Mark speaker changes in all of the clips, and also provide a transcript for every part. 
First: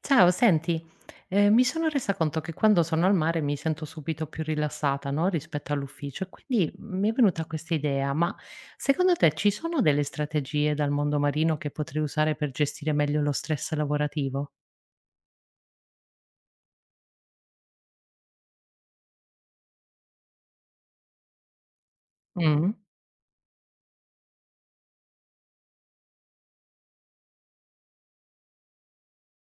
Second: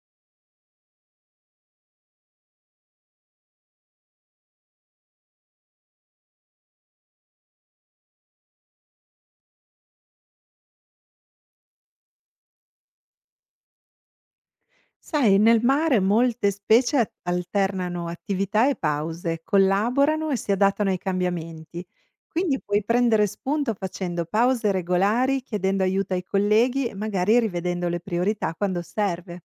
Speaker 1: Ciao, senti, mi sono resa conto che quando sono al mare mi sento subito più rilassata, no, rispetto all'ufficio e quindi mi è venuta questa idea, ma secondo te ci sono delle strategie dal mondo marino che potrei usare per gestire meglio lo stress lavorativo?
Speaker 2: Sai, nel mare molte specie alternano attività e pause, collaborano e si adattano ai cambiamenti. Quindi
Speaker 1: Mm,
Speaker 2: puoi prendere spunto facendo pause regolari, chiedendo aiuto ai colleghi e magari rivedendo le priorità quando serve.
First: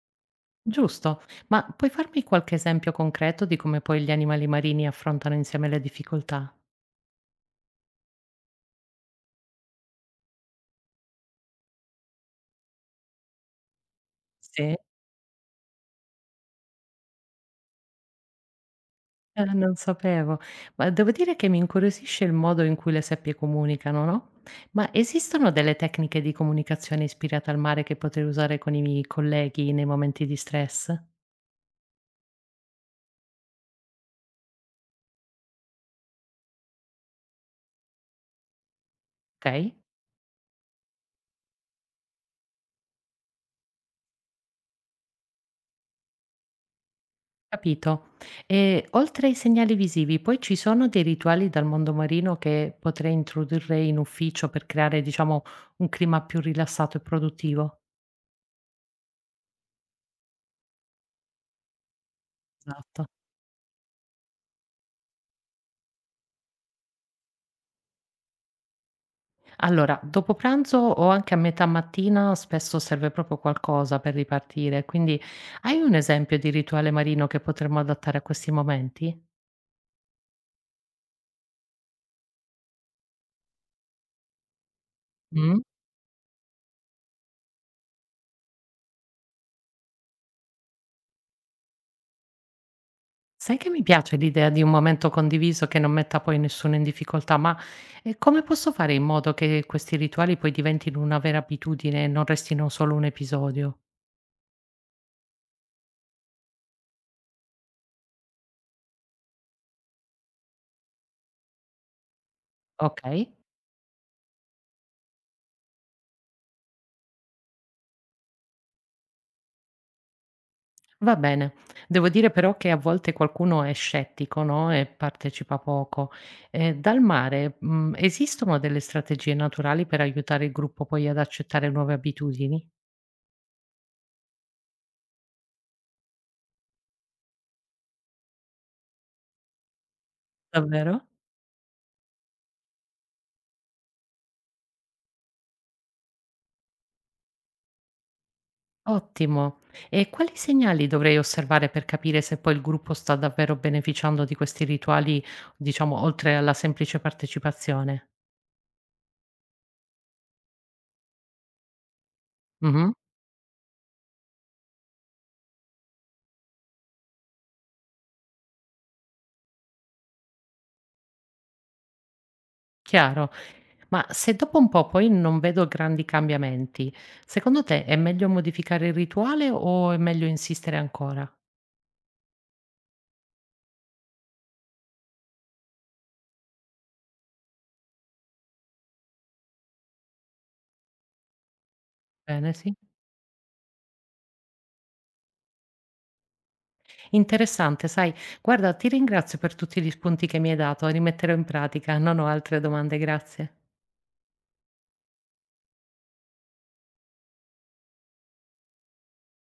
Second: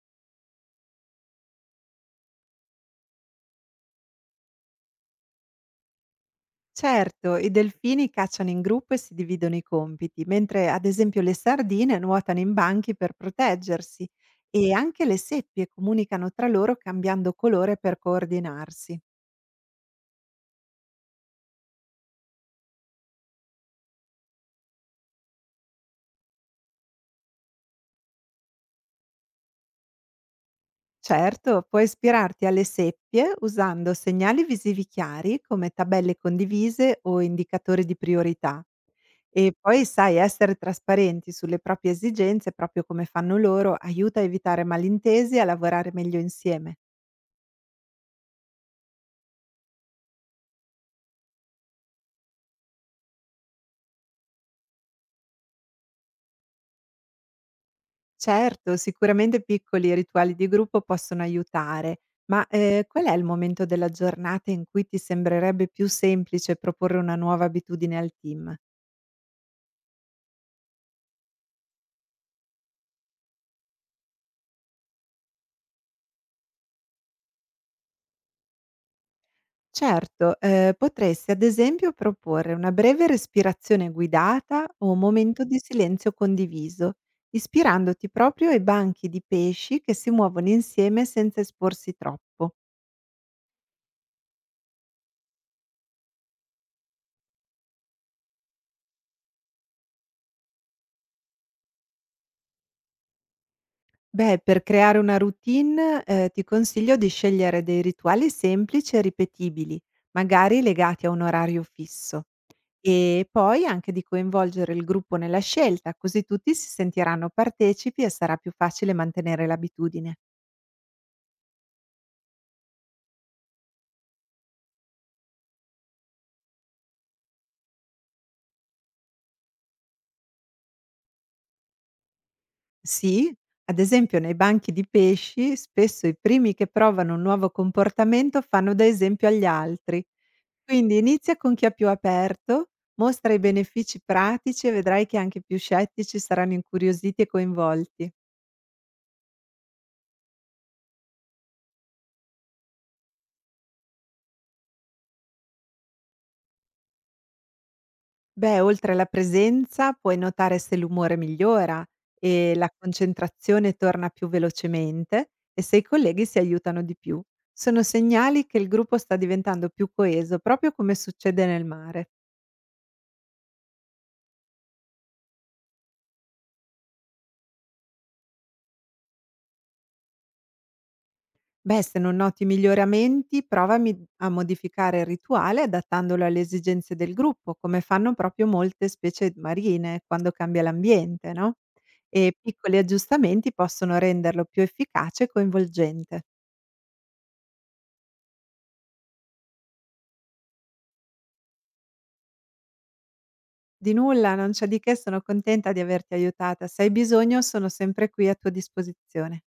Speaker 1: giusto, ma puoi farmi qualche esempio concreto di come poi gli animali marini affrontano insieme le difficoltà?
Speaker 2: Certo, i delfini cacciano in gruppo e si dividono i compiti, mentre ad esempio le sardine nuotano in banchi per proteggersi e
Speaker 1: Sì.
Speaker 2: anche le seppie comunicano tra loro cambiando colore per coordinarsi.
Speaker 1: Ah, non sapevo. Ma devo dire che mi incuriosisce il modo in cui le seppie comunicano, no? Ma esistono delle tecniche di comunicazione ispirate al mare che potrei usare con i miei colleghi nei momenti di stress?
Speaker 2: Certo, puoi ispirarti alle seppie usando segnali visivi chiari come tabelle condivise o indicatori di priorità e
Speaker 1: Ok,
Speaker 2: poi sai essere trasparenti sulle proprie esigenze proprio come fanno loro aiuta a evitare malintesi e a lavorare meglio insieme.
Speaker 1: capito. E oltre ai segnali visivi, poi ci sono dei rituali dal mondo marino che potrei introdurre in ufficio per creare, diciamo, un clima più rilassato e produttivo?
Speaker 2: Certo, sicuramente piccoli rituali di gruppo possono aiutare, ma qual
Speaker 1: Esatto.
Speaker 2: è il momento della giornata in cui ti sembrerebbe più semplice proporre una nuova abitudine al team?
Speaker 1: Allora, dopo pranzo o anche a metà mattina spesso serve proprio qualcosa per ripartire, quindi hai un esempio di rituale marino che potremmo adattare a questi momenti?
Speaker 2: Certo, potresti ad esempio proporre una breve respirazione guidata o un momento di
Speaker 1: Mh?
Speaker 2: silenzio condiviso, ispirandoti proprio ai banchi di pesci che si muovono insieme senza esporsi troppo.
Speaker 1: Sai che mi piace l'idea di un momento condiviso che non metta poi nessuno in difficoltà, ma come posso fare in modo che questi rituali poi diventino una vera abitudine e non restino solo un episodio?
Speaker 2: Beh, per creare una routine, ti consiglio di scegliere dei rituali semplici e ripetibili, magari legati a un orario fisso.
Speaker 1: Ok?
Speaker 2: E poi anche di coinvolgere il gruppo nella scelta, così tutti si sentiranno partecipi e sarà più facile mantenere l'abitudine.
Speaker 1: Va bene. Devo dire però che a volte qualcuno è scettico, no, e partecipa poco. Dal mare, esistono delle strategie naturali per aiutare il gruppo poi ad accettare nuove abitudini?
Speaker 2: Sì, ad esempio nei banchi di pesci spesso i primi che provano un nuovo comportamento fanno da esempio agli altri, quindi
Speaker 1: Davvero?
Speaker 2: inizia con chi è più aperto, mostra i benefici pratici e vedrai che anche i più scettici saranno incuriositi e coinvolti.
Speaker 1: Ottimo. E quali segnali dovrei osservare per capire se poi il gruppo sta davvero beneficiando di questi rituali, diciamo, oltre alla semplice partecipazione?
Speaker 2: Beh, oltre alla presenza puoi notare se l'umore migliora e la
Speaker 1: Mh-mh.
Speaker 2: concentrazione torna più velocemente e se i colleghi si aiutano di più. Sono segnali che il gruppo sta diventando più coeso, proprio come succede nel mare.
Speaker 1: Chiaro. Ma se dopo un po' poi non vedo grandi cambiamenti, secondo te è meglio modificare il rituale o è meglio insistere ancora?
Speaker 2: Beh, se non noti miglioramenti, prova a modificare il rituale adattandolo alle esigenze del gruppo, come fanno proprio molte specie marine quando cambia l'ambiente, no? E
Speaker 1: Bene, sì.
Speaker 2: piccoli aggiustamenti possono renderlo più efficace e coinvolgente.
Speaker 1: Interessante, sai. Guarda, ti ringrazio per tutti gli spunti che mi hai dato, rimetterò in pratica. Non ho altre domande, grazie.
Speaker 2: Di nulla, non c'è di che, sono contenta di averti aiutata. Se hai bisogno, sono sempre qui a tua disposizione.